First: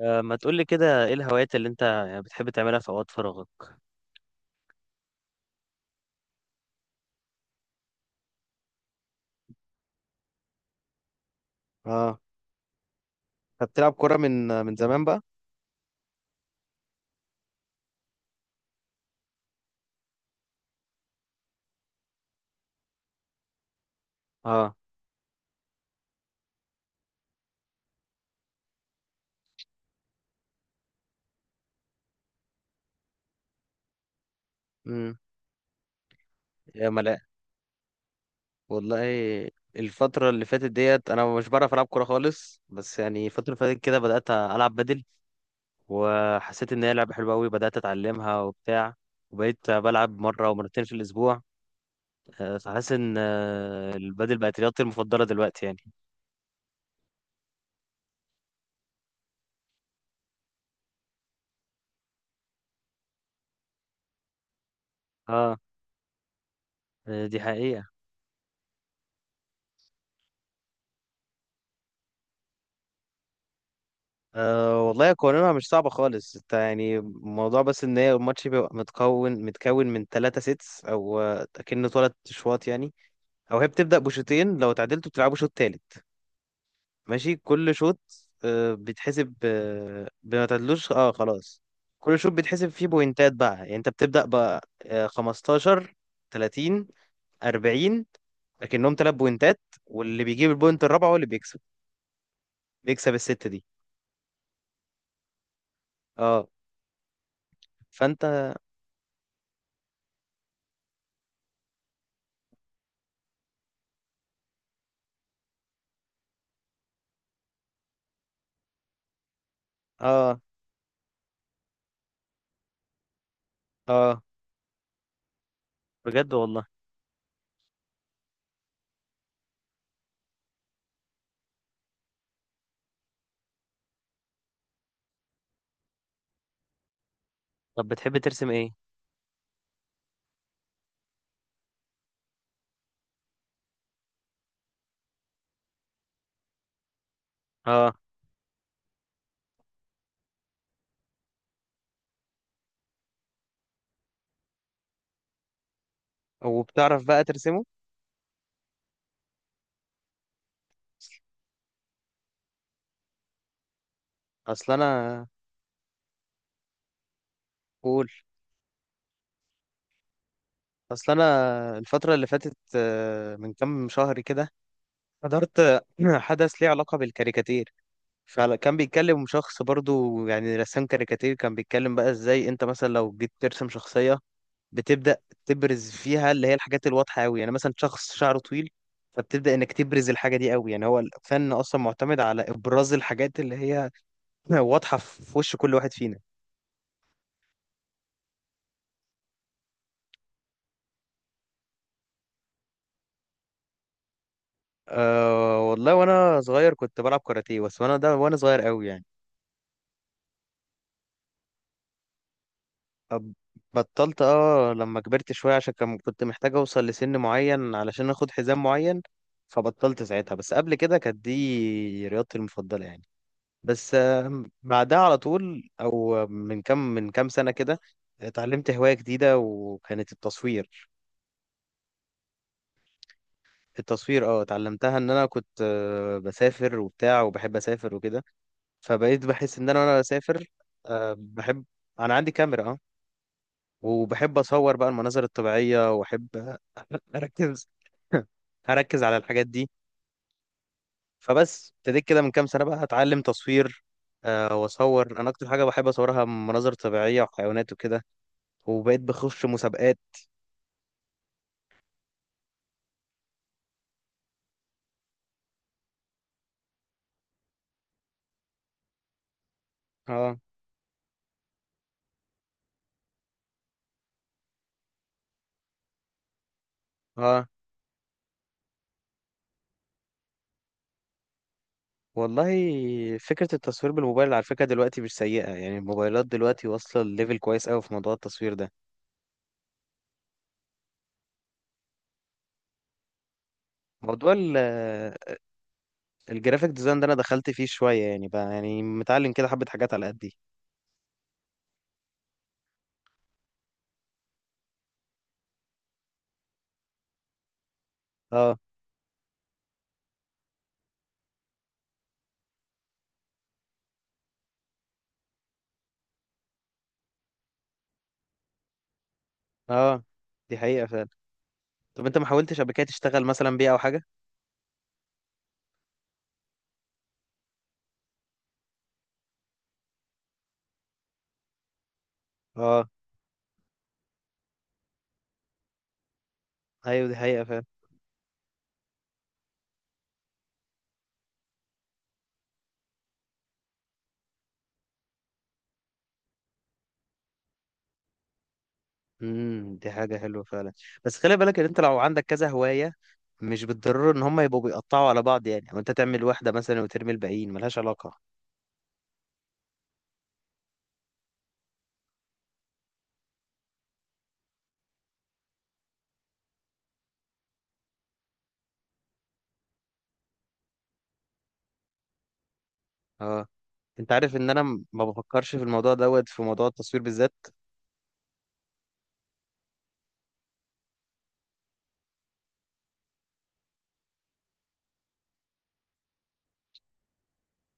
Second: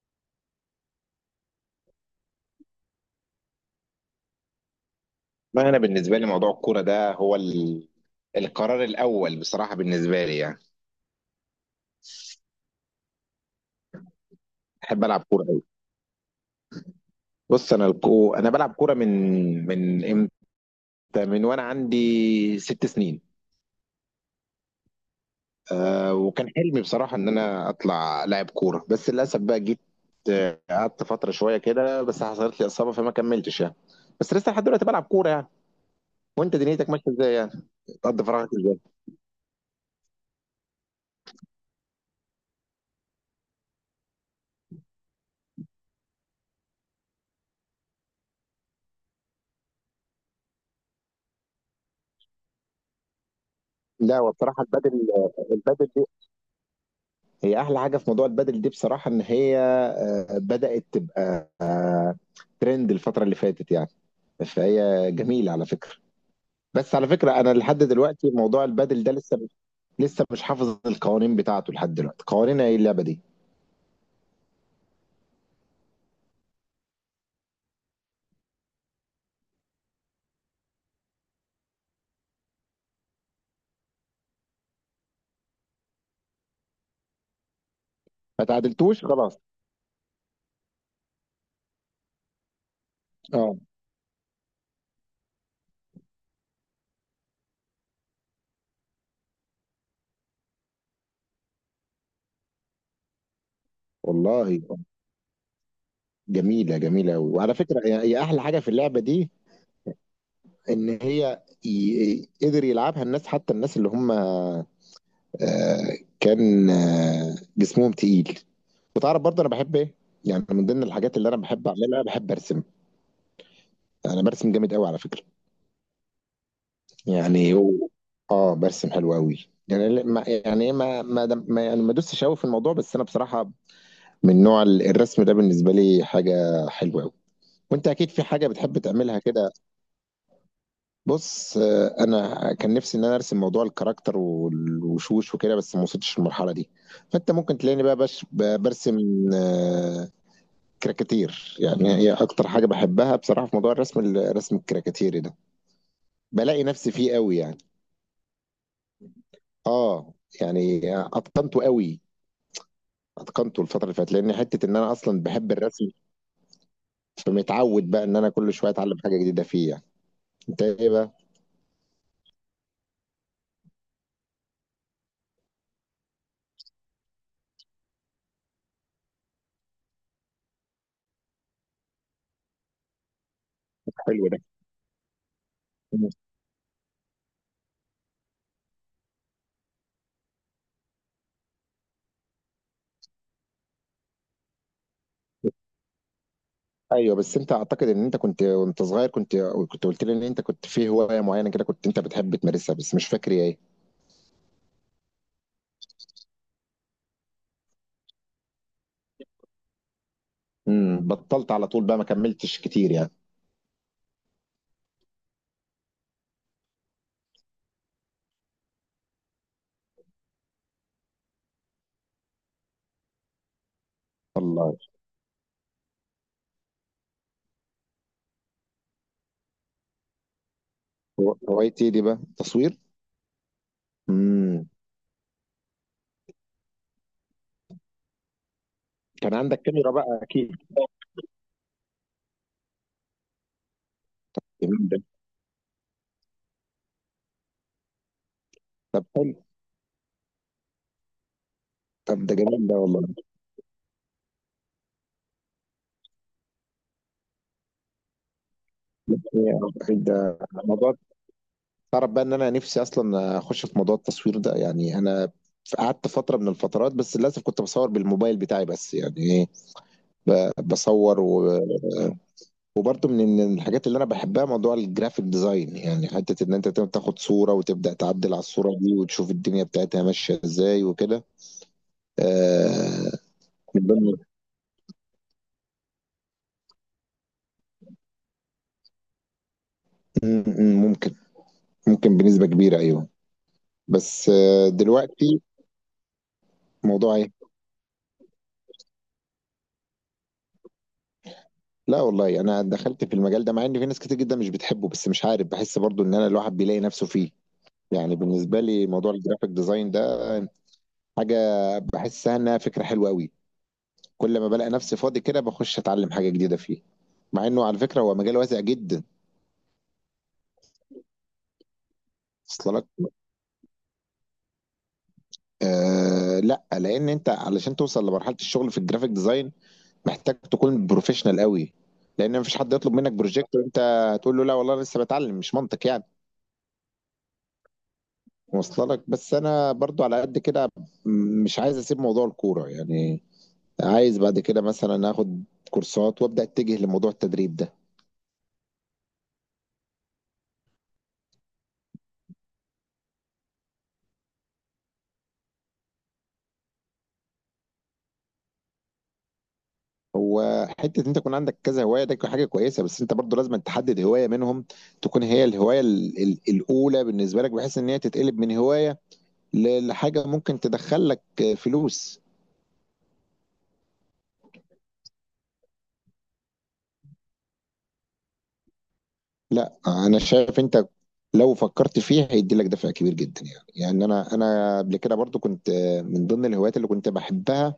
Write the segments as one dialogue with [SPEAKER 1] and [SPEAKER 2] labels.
[SPEAKER 1] ما تقولي كده، ايه الهوايات اللي انت يعني بتحب تعملها في اوقات فراغك؟
[SPEAKER 2] ما انا بالنسبه لي موضوع الكوره ده هو القرار الاول بصراحه بالنسبه لي يعني.
[SPEAKER 1] اه. طب بتلعب كورة من زمان
[SPEAKER 2] احب
[SPEAKER 1] بقى؟
[SPEAKER 2] العب كوره قوي. بص انا انا بلعب كوره من امتى، من وانا عندي ست سنين.
[SPEAKER 1] اه.
[SPEAKER 2] أه وكان حلمي بصراحه ان انا اطلع لاعب كوره، بس للاسف بقى جيت قعدت فتره شويه كده، بس حصلت لي اصابه فما كملتش يعني. بس لسه لحد دلوقتي بلعب
[SPEAKER 1] امم.
[SPEAKER 2] كوره يعني. وانت
[SPEAKER 1] يا
[SPEAKER 2] دنيتك ماشيه
[SPEAKER 1] ملاء.
[SPEAKER 2] ازاي يعني؟ بتقضي فراغك ازاي؟
[SPEAKER 1] والله الفترة اللي فاتت ديت انا مش بعرف العب كورة خالص، بس يعني الفترة اللي فاتت كده بدأت العب بدل. وحسيت ان هي لعبة حلوة قوي، بدأت اتعلمها وبتاع. وبقيت بلعب مرة ومرتين في الاسبوع. فحاسس ان
[SPEAKER 2] لا
[SPEAKER 1] البدل بقت
[SPEAKER 2] وبصراحه
[SPEAKER 1] رياضتي
[SPEAKER 2] البدل
[SPEAKER 1] المفضلة دلوقتي يعني.
[SPEAKER 2] البدل هي احلى حاجه في موضوع البادل دي بصراحه، ان هي بدات تبقى ترند الفتره اللي فاتت يعني. فهي جميله
[SPEAKER 1] اه.
[SPEAKER 2] على فكره. بس على فكره
[SPEAKER 1] دي
[SPEAKER 2] انا لحد
[SPEAKER 1] حقيقة.
[SPEAKER 2] دلوقتي موضوع البادل ده لسه، لسه مش حافظ القوانين بتاعته لحد دلوقتي. قوانين ايه اللعبه دي؟
[SPEAKER 1] أه والله قوانينها مش صعبة خالص، انت يعني الموضوع بس ان هي الماتش بيبقى متكون من ثلاثة سيتس، او اكن ثلاث شوط يعني. او هي بتبدأ بشوطين، لو تعادلتوا بتلعبوا شوط تالت. ماشي. كل شوط
[SPEAKER 2] ما تعادلتوش
[SPEAKER 1] بيتحسب
[SPEAKER 2] خلاص.
[SPEAKER 1] بما تعادلوش، اه خلاص. كل شوط بيتحسب فيه بوينتات بقى،
[SPEAKER 2] اه
[SPEAKER 1] يعني انت بتبدأ بقى 15، 30، 40. لكنهم ثلاث بوينتات، واللي بيجيب البوينت الرابعة هو اللي بيكسب، بيكسب الست دي.
[SPEAKER 2] والله.
[SPEAKER 1] اه.
[SPEAKER 2] جميله قوي. وعلى فكره هي
[SPEAKER 1] فانت.
[SPEAKER 2] احلى حاجه في اللعبه دي ان هي قدر يلعبها الناس حتى الناس اللي هم كان جسمهم تقيل. وتعرف برضه انا بحب ايه؟
[SPEAKER 1] اه.
[SPEAKER 2] يعني من ضمن الحاجات اللي انا بحب اعملها بحب ارسم.
[SPEAKER 1] اه.
[SPEAKER 2] انا برسم جامد قوي على فكره.
[SPEAKER 1] بجد والله.
[SPEAKER 2] يعني اه برسم حلو قوي يعني. ما يعني ايه، ما يعني ما دوستش قوي في الموضوع، بس انا بصراحه من نوع الرسم ده بالنسبه لي حاجه حلوه قوي. وانت
[SPEAKER 1] طب
[SPEAKER 2] اكيد
[SPEAKER 1] بتحب
[SPEAKER 2] في حاجه
[SPEAKER 1] ترسم ايه؟
[SPEAKER 2] بتحب تعملها كده؟ بص انا كان نفسي ان انا ارسم موضوع الكاركتر والوشوش وكده، بس ما وصلتش للمرحله دي. فانت ممكن تلاقيني
[SPEAKER 1] اه.
[SPEAKER 2] بقى برسم آه، كراكاتير. يعني هي اكتر حاجه بحبها بصراحه في موضوع الرسم الكراكاتيري ده. بلاقي نفسي
[SPEAKER 1] وبتعرف
[SPEAKER 2] فيه
[SPEAKER 1] بقى
[SPEAKER 2] قوي يعني.
[SPEAKER 1] ترسمه؟
[SPEAKER 2] اه يعني اتقنته قوي. اتقنته الفتره اللي فاتت، لان حته
[SPEAKER 1] اصل
[SPEAKER 2] ان انا اصلا
[SPEAKER 1] انا.
[SPEAKER 2] بحب الرسم، فمتعود بقى
[SPEAKER 1] قول.
[SPEAKER 2] ان انا كل شويه اتعلم حاجه جديده فيه يعني. انت ايه
[SPEAKER 1] اصل
[SPEAKER 2] بقى؟
[SPEAKER 1] انا الفتره اللي فاتت من كام شهر كده حضرت حدث ليه علاقه بالكاريكاتير. فكان بيتكلم شخص برضو يعني رسام كاريكاتير، كان بيتكلم بقى ازاي انت مثلا لو جيت ترسم شخصيه،
[SPEAKER 2] حلو ده.
[SPEAKER 1] بتبدا تبرز فيها اللي هي الحاجات الواضحه قوي، يعني مثلا شخص شعره طويل، فبتبدا انك تبرز الحاجه دي قوي. يعني هو الفن اصلا معتمد على ابراز الحاجات اللي هي واضحه في وش كل واحد فينا.
[SPEAKER 2] ايوه بس انت، اعتقد ان انت كنت وانت صغير كنت، كنت قلت لي ان انت كنت في هوايه معينه كده كنت انت بتحب تمارسها، بس مش فاكر هي ايه.
[SPEAKER 1] أه والله وانا صغير كنت بلعب كاراتيه، بس وانا ده وانا صغير قوي يعني.
[SPEAKER 2] بطلت على طول بقى، ما كملتش كتير يعني.
[SPEAKER 1] أب- بطلت اه لما كبرت شويه، عشان كان كنت محتاج اوصل لسن معين علشان اخد حزام معين. فبطلت ساعتها، بس قبل كده كانت دي رياضتي المفضله يعني. بس
[SPEAKER 2] والله.
[SPEAKER 1] بعدها على طول، او من كام سنه كده اتعلمت هوايه جديده وكانت التصوير.
[SPEAKER 2] هوايتي إيه دي بقى؟
[SPEAKER 1] التصوير اه،
[SPEAKER 2] تصوير.
[SPEAKER 1] اتعلمتها ان انا كنت بسافر وبتاع وبحب اسافر وكده. فبقيت
[SPEAKER 2] كان
[SPEAKER 1] بحس
[SPEAKER 2] عندك
[SPEAKER 1] ان انا
[SPEAKER 2] كاميرا
[SPEAKER 1] وانا
[SPEAKER 2] بقى
[SPEAKER 1] بسافر
[SPEAKER 2] اكيد.
[SPEAKER 1] بحب. انا عندي كاميرا اه، وبحب اصور
[SPEAKER 2] جميل
[SPEAKER 1] بقى
[SPEAKER 2] ده.
[SPEAKER 1] المناظر الطبيعيه، واحب اركز. اركز على
[SPEAKER 2] حلو.
[SPEAKER 1] الحاجات دي. فبس ابتديت
[SPEAKER 2] طب
[SPEAKER 1] كده من
[SPEAKER 2] ده
[SPEAKER 1] كام سنه
[SPEAKER 2] جميل ده
[SPEAKER 1] بقى
[SPEAKER 2] والله.
[SPEAKER 1] اتعلم تصوير. واصور انا اكتر حاجه بحب اصورها مناظر طبيعيه وحيوانات وكده. وبقيت بخش
[SPEAKER 2] إيه
[SPEAKER 1] مسابقات.
[SPEAKER 2] ده؟ موضوع، تعرف بقى ان انا نفسي اصلا اخش في موضوع التصوير ده يعني. انا قعدت فتره من الفترات، بس للاسف كنت بصور بالموبايل بتاعي بس يعني ايه،
[SPEAKER 1] اه.
[SPEAKER 2] بصور وبرضه من الحاجات اللي انا بحبها موضوع الجرافيك ديزاين. يعني حته ان انت تاخد
[SPEAKER 1] اه.
[SPEAKER 2] صوره وتبدا تعدل على الصوره دي وتشوف الدنيا بتاعتها ماشيه ازاي وكده.
[SPEAKER 1] والله.
[SPEAKER 2] آه...
[SPEAKER 1] فكره
[SPEAKER 2] من
[SPEAKER 1] التصوير
[SPEAKER 2] ضمن-
[SPEAKER 1] بالموبايل على فكره دلوقتي مش سيئه يعني، الموبايلات دلوقتي واصله لليفل كويس قوي في موضوع التصوير ده.
[SPEAKER 2] ممكن، ممكن بنسبه كبيره، ايوه. بس
[SPEAKER 1] موضوع ال
[SPEAKER 2] دلوقتي
[SPEAKER 1] الجرافيك ديزاين ده انا
[SPEAKER 2] موضوع ايه؟
[SPEAKER 1] دخلت فيه شويه يعني بقى، يعني متعلم كده حبه حاجات على قدي.
[SPEAKER 2] لا والله انا دخلت في المجال ده، مع ان في ناس كتير جدا مش بتحبه، بس مش عارف، بحس برضو ان انا الواحد بيلاقي نفسه فيه. يعني
[SPEAKER 1] اه.
[SPEAKER 2] بالنسبه لي موضوع الجرافيك ديزاين ده حاجه بحسها انها فكره حلوه قوي. كل ما بلاقي نفسي فاضي كده بخش اتعلم حاجه جديده فيه. مع انه على فكره هو مجال واسع جدا.
[SPEAKER 1] اه. دي حقيقه فعلا. طب انت ما حاولتش قبل
[SPEAKER 2] اصل
[SPEAKER 1] كده
[SPEAKER 2] لك
[SPEAKER 1] تشتغل مثلا بيه او حاجه؟
[SPEAKER 2] لا، لان انت علشان توصل لمرحله الشغل في الجرافيك ديزاين محتاج تكون بروفيشنال قوي. لان مفيش حد
[SPEAKER 1] اه.
[SPEAKER 2] يطلب منك بروجكت وانت تقول له لا والله لسه بتعلم، مش منطق يعني.
[SPEAKER 1] ايوه دي حقيقه فعلا.
[SPEAKER 2] واصله لك. بس انا برضو على قد كده، مش عايز اسيب موضوع الكوره يعني. عايز بعد كده مثلا اخد كورسات وابدا اتجه لموضوع التدريب ده.
[SPEAKER 1] امم. دي حاجه حلوه فعلا. بس خلي بالك ان انت لو عندك كذا هوايه، مش بالضروره ان هم يبقوا بيقطعوا على بعض يعني، او انت تعمل واحده مثلا وترمي الباقيين ملهاش علاقه.
[SPEAKER 2] هو حته ان انت يكون عندك كذا هوايه ده حاجه كويسه، بس انت برضو لازم تحدد هوايه منهم تكون هي الهوايه الاولى بالنسبه لك، بحيث ان هي تتقلب من هوايه لحاجه ممكن تدخل لك فلوس.
[SPEAKER 1] اه. انت عارف ان انا ما بفكرش في الموضوع دوت، في موضوع التصوير بالذات.
[SPEAKER 2] لا انا شايف انت لو فكرت فيه هيدي لك دفع كبير جدا يعني. يعني انا قبل كده برضو كنت من ضمن الهوايات اللي كنت بحبها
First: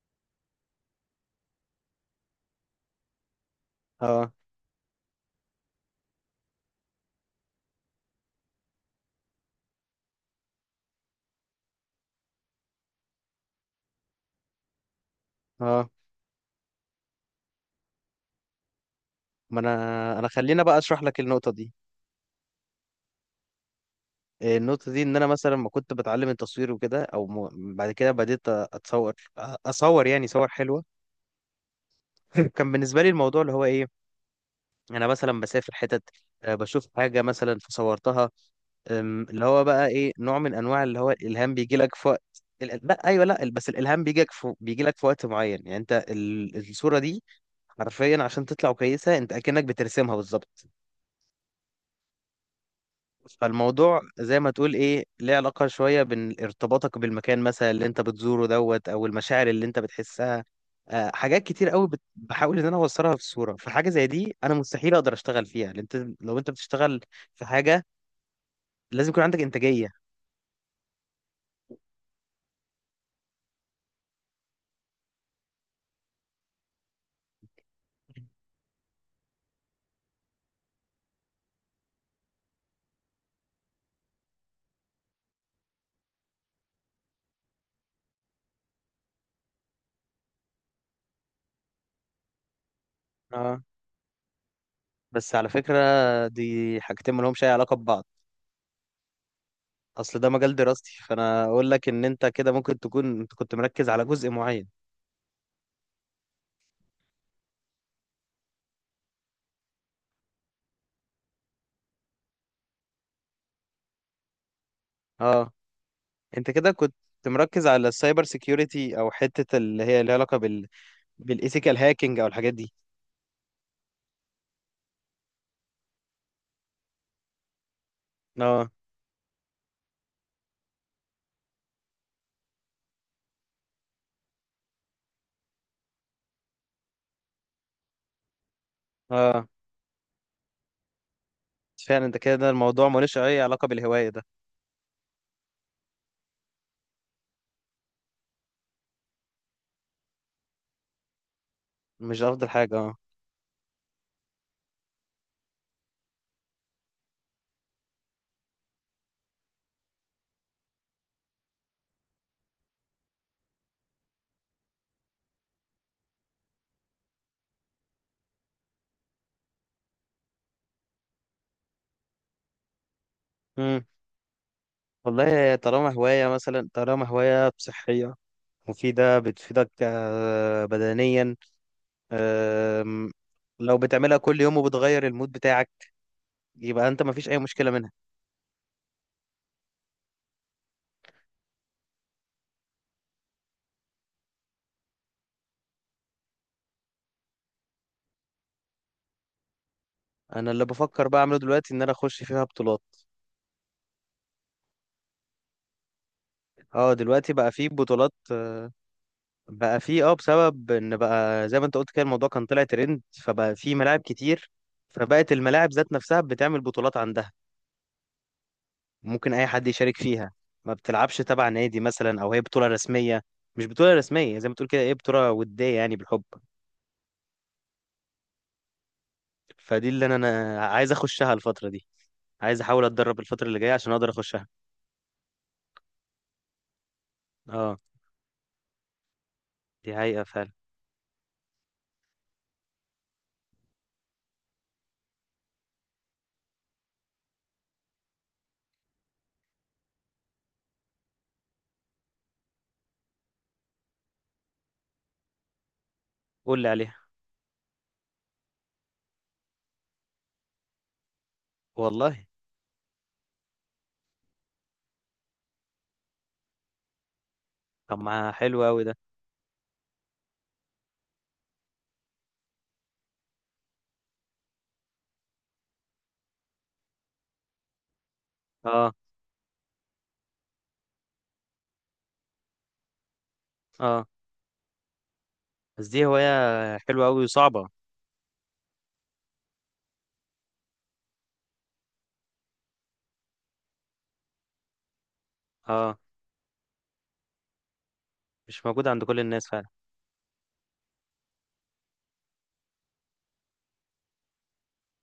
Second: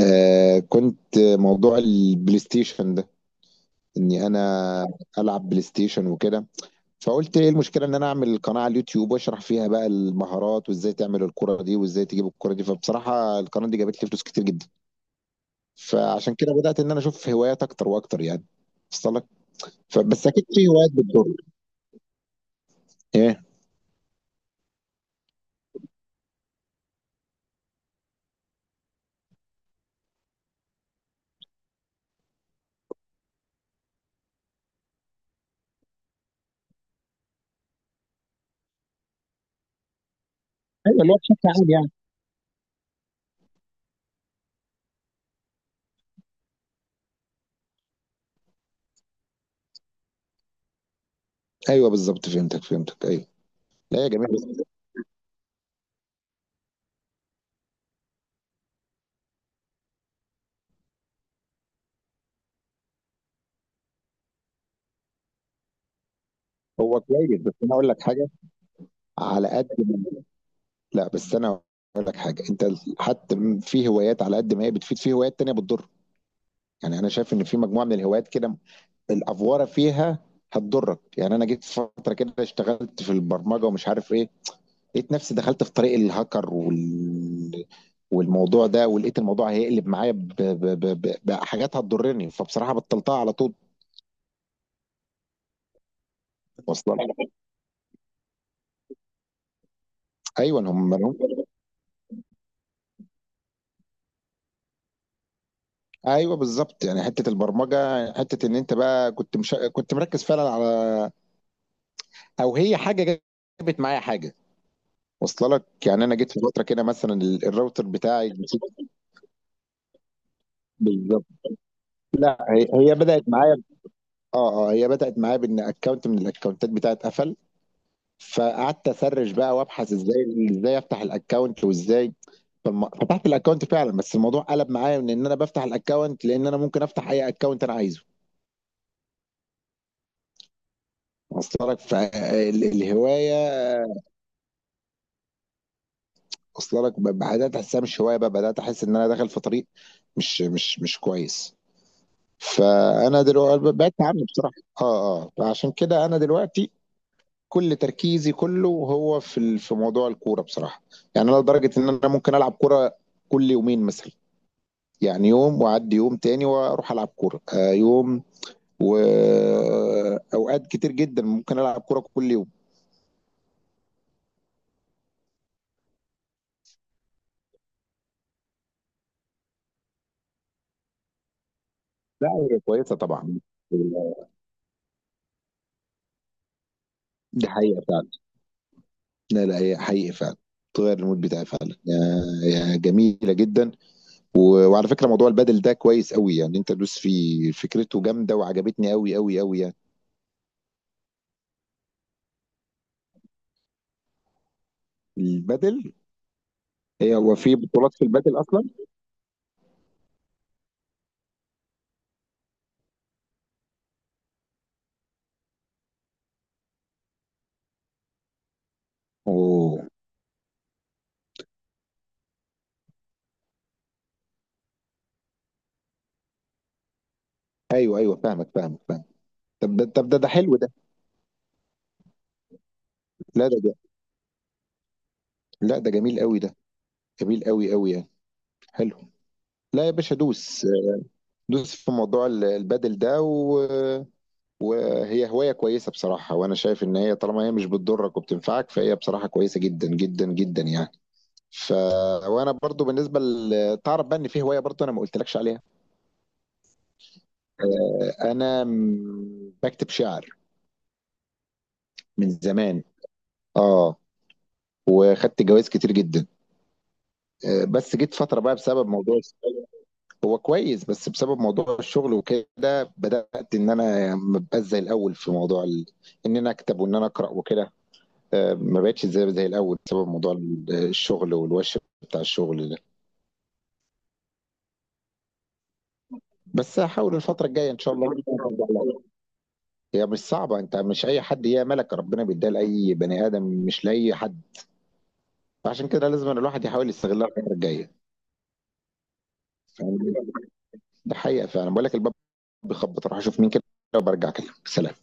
[SPEAKER 2] كنت موضوع البلاي ستيشن ده، اني
[SPEAKER 1] اه.
[SPEAKER 2] انا العب بلاي ستيشن وكده. فقلت ايه المشكله ان انا اعمل قناه على اليوتيوب واشرح فيها بقى المهارات وازاي تعمل الكره دي وازاي تجيب الكره دي، فبصراحه القناه دي جابت لي فلوس كتير جدا.
[SPEAKER 1] اه.
[SPEAKER 2] فعشان كده بدات ان انا اشوف هوايات اكتر واكتر يعني. وصل لك.
[SPEAKER 1] ما انا
[SPEAKER 2] فبس
[SPEAKER 1] انا
[SPEAKER 2] اكيد
[SPEAKER 1] خلينا
[SPEAKER 2] في
[SPEAKER 1] بقى
[SPEAKER 2] هوايات
[SPEAKER 1] اشرح لك
[SPEAKER 2] بتضر.
[SPEAKER 1] النقطه دي.
[SPEAKER 2] ايه؟
[SPEAKER 1] إيه النقطة دي؟ إن أنا مثلا ما كنت بتعلم التصوير وكده، أو بعد كده بديت أتصور، أصور يعني صور حلوة. كان بالنسبة لي الموضوع اللي هو إيه، أنا مثلا بسافر حتت، بشوف حاجة مثلا فصورتها. اللي هو بقى إيه، نوع من أنواع اللي
[SPEAKER 2] ايوه
[SPEAKER 1] هو
[SPEAKER 2] اللي هو بشكل
[SPEAKER 1] الإلهام
[SPEAKER 2] عام
[SPEAKER 1] بيجي
[SPEAKER 2] يعني.
[SPEAKER 1] لك في وقت. لا أيوه لا، بس الإلهام بيجي لك في... بيجي لك في وقت معين. يعني أنت الصورة دي حرفيا عشان تطلع كويسة، أنت أكنك بترسمها بالظبط.
[SPEAKER 2] ايوه بالظبط، فهمتك ايوه.
[SPEAKER 1] فالموضوع
[SPEAKER 2] لا يا جميل
[SPEAKER 1] زي ما
[SPEAKER 2] بس.
[SPEAKER 1] تقول ايه ليه علاقة شوية بين ارتباطك بالمكان مثلا اللي انت بتزوره دوت، او المشاعر اللي انت بتحسها. حاجات كتير قوي بحاول ان انا اوصلها في صورة، فحاجة زي دي انا مستحيل اقدر اشتغل فيها، لان انت لو انت بتشتغل
[SPEAKER 2] هو كويس
[SPEAKER 1] في
[SPEAKER 2] بس انا
[SPEAKER 1] حاجة
[SPEAKER 2] اقول لك حاجه.
[SPEAKER 1] لازم يكون عندك
[SPEAKER 2] على قد.
[SPEAKER 1] انتاجية.
[SPEAKER 2] لا بس انا اقول لك حاجه، انت حتى في هوايات على قد ما هي بتفيد في هوايات تانية بتضر. يعني انا شايف ان في مجموعه من الهوايات كده الافوره فيها هتضرك. يعني انا جيت فتره كده اشتغلت في البرمجه ومش عارف ايه، لقيت نفسي دخلت في طريق الهاكر والموضوع ده، ولقيت الموضوع هيقلب معايا بحاجات هتضرني، فبصراحه بطلتها على طول.
[SPEAKER 1] اه. بس على فكرة دي
[SPEAKER 2] واصله
[SPEAKER 1] حاجتين ما
[SPEAKER 2] لك.
[SPEAKER 1] لهمش اي علاقة ببعض. اصل ده مجال
[SPEAKER 2] ايوه هم
[SPEAKER 1] دراستي،
[SPEAKER 2] هم-
[SPEAKER 1] فانا اقول لك ان انت كده ممكن تكون انت كنت مركز على جزء معين.
[SPEAKER 2] ايوه بالظبط يعني. حته البرمجه، حته ان انت بقى كنت مش... كنت مركز فعلا على، او هي حاجه جابت معايا حاجه.
[SPEAKER 1] اه.
[SPEAKER 2] واصله لك. يعني انا جيت في
[SPEAKER 1] انت
[SPEAKER 2] فتره
[SPEAKER 1] كده
[SPEAKER 2] كده،
[SPEAKER 1] كنت
[SPEAKER 2] مثلا
[SPEAKER 1] مركز
[SPEAKER 2] الراوتر
[SPEAKER 1] على السايبر
[SPEAKER 2] بتاعي نسيت.
[SPEAKER 1] سيكيورتي، او حتة اللي هي ليها علاقة بال
[SPEAKER 2] بالظبط.
[SPEAKER 1] بالايثيكال هاكينج او الحاجات
[SPEAKER 2] هي
[SPEAKER 1] دي.
[SPEAKER 2] هي بدات معايا. اه هي بدات معايا بان اكونت من الاكونتات بتاعت قفل،
[SPEAKER 1] اه.
[SPEAKER 2] فقعدت اسرش بقى وابحث ازاي، ازاي افتح الاكونت وازاي. فتحت الاكونت فعلا، بس الموضوع قلب معايا من ان انا بفتح الاكونت، لان انا ممكن افتح اي اكونت انا عايزه.
[SPEAKER 1] اه.
[SPEAKER 2] واصله لك.
[SPEAKER 1] فعلا انت كده الموضوع ملوش
[SPEAKER 2] فالهوايه،
[SPEAKER 1] اي علاقة بالهواية ده.
[SPEAKER 2] واصله لك، بدات احسها مش هوايه بقى، بدات احس ان انا داخل في طريق مش كويس.
[SPEAKER 1] مش افضل حاجة اه.
[SPEAKER 2] فانا دلوقتي بعدت عنه بصراحه. اه فعشان كده انا دلوقتي كل تركيزي كله هو في في موضوع الكوره بصراحه. يعني انا لدرجه ان انا ممكن العب كوره كل يومين مثلا، يعني يوم واعدي يوم تاني واروح العب كوره، يوم. واوقات كتير جدا ممكن العب كوره كل يوم.
[SPEAKER 1] امم. والله طالما هواية مثلا، طالما هواية صحية مفيدة بتفيدك بدنيا،
[SPEAKER 2] لا هي كويسه
[SPEAKER 1] آم،
[SPEAKER 2] طبعا.
[SPEAKER 1] لو بتعملها كل يوم وبتغير المود بتاعك، يبقى انت مفيش اي
[SPEAKER 2] دي
[SPEAKER 1] مشكلة
[SPEAKER 2] حقيقه
[SPEAKER 1] منها.
[SPEAKER 2] فعلا. لا لا، هي حقيقه فعلا تغير المود بتاعي فعلا، يا جميله جدا. وعلى فكرة موضوع البادل ده كويس قوي يعني. انت دوس فيه، فكرته جامدة وعجبتني قوي قوي قوي يعني.
[SPEAKER 1] انا اللي بفكر بقى اعمله دلوقتي ان انا اخش فيها بطولات.
[SPEAKER 2] البادل.
[SPEAKER 1] اه
[SPEAKER 2] هي
[SPEAKER 1] دلوقتي
[SPEAKER 2] هو
[SPEAKER 1] بقى
[SPEAKER 2] في
[SPEAKER 1] في
[SPEAKER 2] بطولات في
[SPEAKER 1] بطولات.
[SPEAKER 2] البادل اصلا؟
[SPEAKER 1] بقى في اه، بسبب ان بقى زي ما انت قلت كده الموضوع كان طلع ترند، فبقى في ملاعب كتير، فبقت الملاعب ذات نفسها بتعمل بطولات عندها، ممكن اي حد
[SPEAKER 2] اوه.
[SPEAKER 1] يشارك فيها. ما بتلعبش تبع نادي مثلا او هي بطولة رسمية، مش بطولة رسمية زي ما تقول كده ايه بطولة ودية يعني بالحب.
[SPEAKER 2] ايوه ايوه، فاهمك. طب ده
[SPEAKER 1] فدي اللي
[SPEAKER 2] طب
[SPEAKER 1] انا
[SPEAKER 2] ده ده حلو
[SPEAKER 1] انا
[SPEAKER 2] ده.
[SPEAKER 1] عايز اخشها الفترة دي، عايز احاول اتدرب الفترة
[SPEAKER 2] لا
[SPEAKER 1] اللي
[SPEAKER 2] ده
[SPEAKER 1] جاية
[SPEAKER 2] جا-
[SPEAKER 1] عشان اقدر اخشها.
[SPEAKER 2] لا ده جميل قوي ده، جميل قوي
[SPEAKER 1] اه
[SPEAKER 2] قوي يعني. حلو. لا يا
[SPEAKER 1] دي
[SPEAKER 2] باشا
[SPEAKER 1] حقيقة فعلا.
[SPEAKER 2] دوس، دوس في موضوع البادل ده وهي هواية كويسة بصراحة، وانا شايف ان هي طالما هي مش بتضرك وبتنفعك فهي بصراحة كويسة جدا جدا جدا يعني. ف وانا برضو تعرف بقى ان في هواية برضو انا ما قلتلكش عليها.
[SPEAKER 1] قول لي عليها.
[SPEAKER 2] انا بكتب شعر
[SPEAKER 1] والله.
[SPEAKER 2] من زمان. اه وخدت جوائز كتير جدا. بس
[SPEAKER 1] طب
[SPEAKER 2] جيت
[SPEAKER 1] ما
[SPEAKER 2] فتره بقى
[SPEAKER 1] حلو قوي
[SPEAKER 2] بسبب
[SPEAKER 1] ده.
[SPEAKER 2] موضوع الشغل. هو كويس، بس بسبب موضوع الشغل وكده بدات ان انا ما بقاش زي الاول في موضوع ان انا اكتب وان انا اقرا وكده. ما
[SPEAKER 1] اه.
[SPEAKER 2] بقتش زي الاول بسبب موضوع الشغل والوش بتاع الشغل ده.
[SPEAKER 1] اه. بس دي هواية
[SPEAKER 2] بس
[SPEAKER 1] حلوة
[SPEAKER 2] هحاول
[SPEAKER 1] قوي
[SPEAKER 2] الفتره
[SPEAKER 1] وصعبة.
[SPEAKER 2] الجايه ان شاء الله. هي مش صعبه، انت مش اي حد، هي ملك ربنا بيديها لاي بني ادم مش لاي حد. فعشان
[SPEAKER 1] اه.
[SPEAKER 2] كده لازم أن الواحد يحاول يستغلها الفترة الجاية.
[SPEAKER 1] مش موجودة عند كل الناس فعلا.
[SPEAKER 2] فاهم؟ ده حقيقة فعلا. بقول لك الباب بيخبط، اروح اشوف مين كده وبرجع اكلمك. سلام.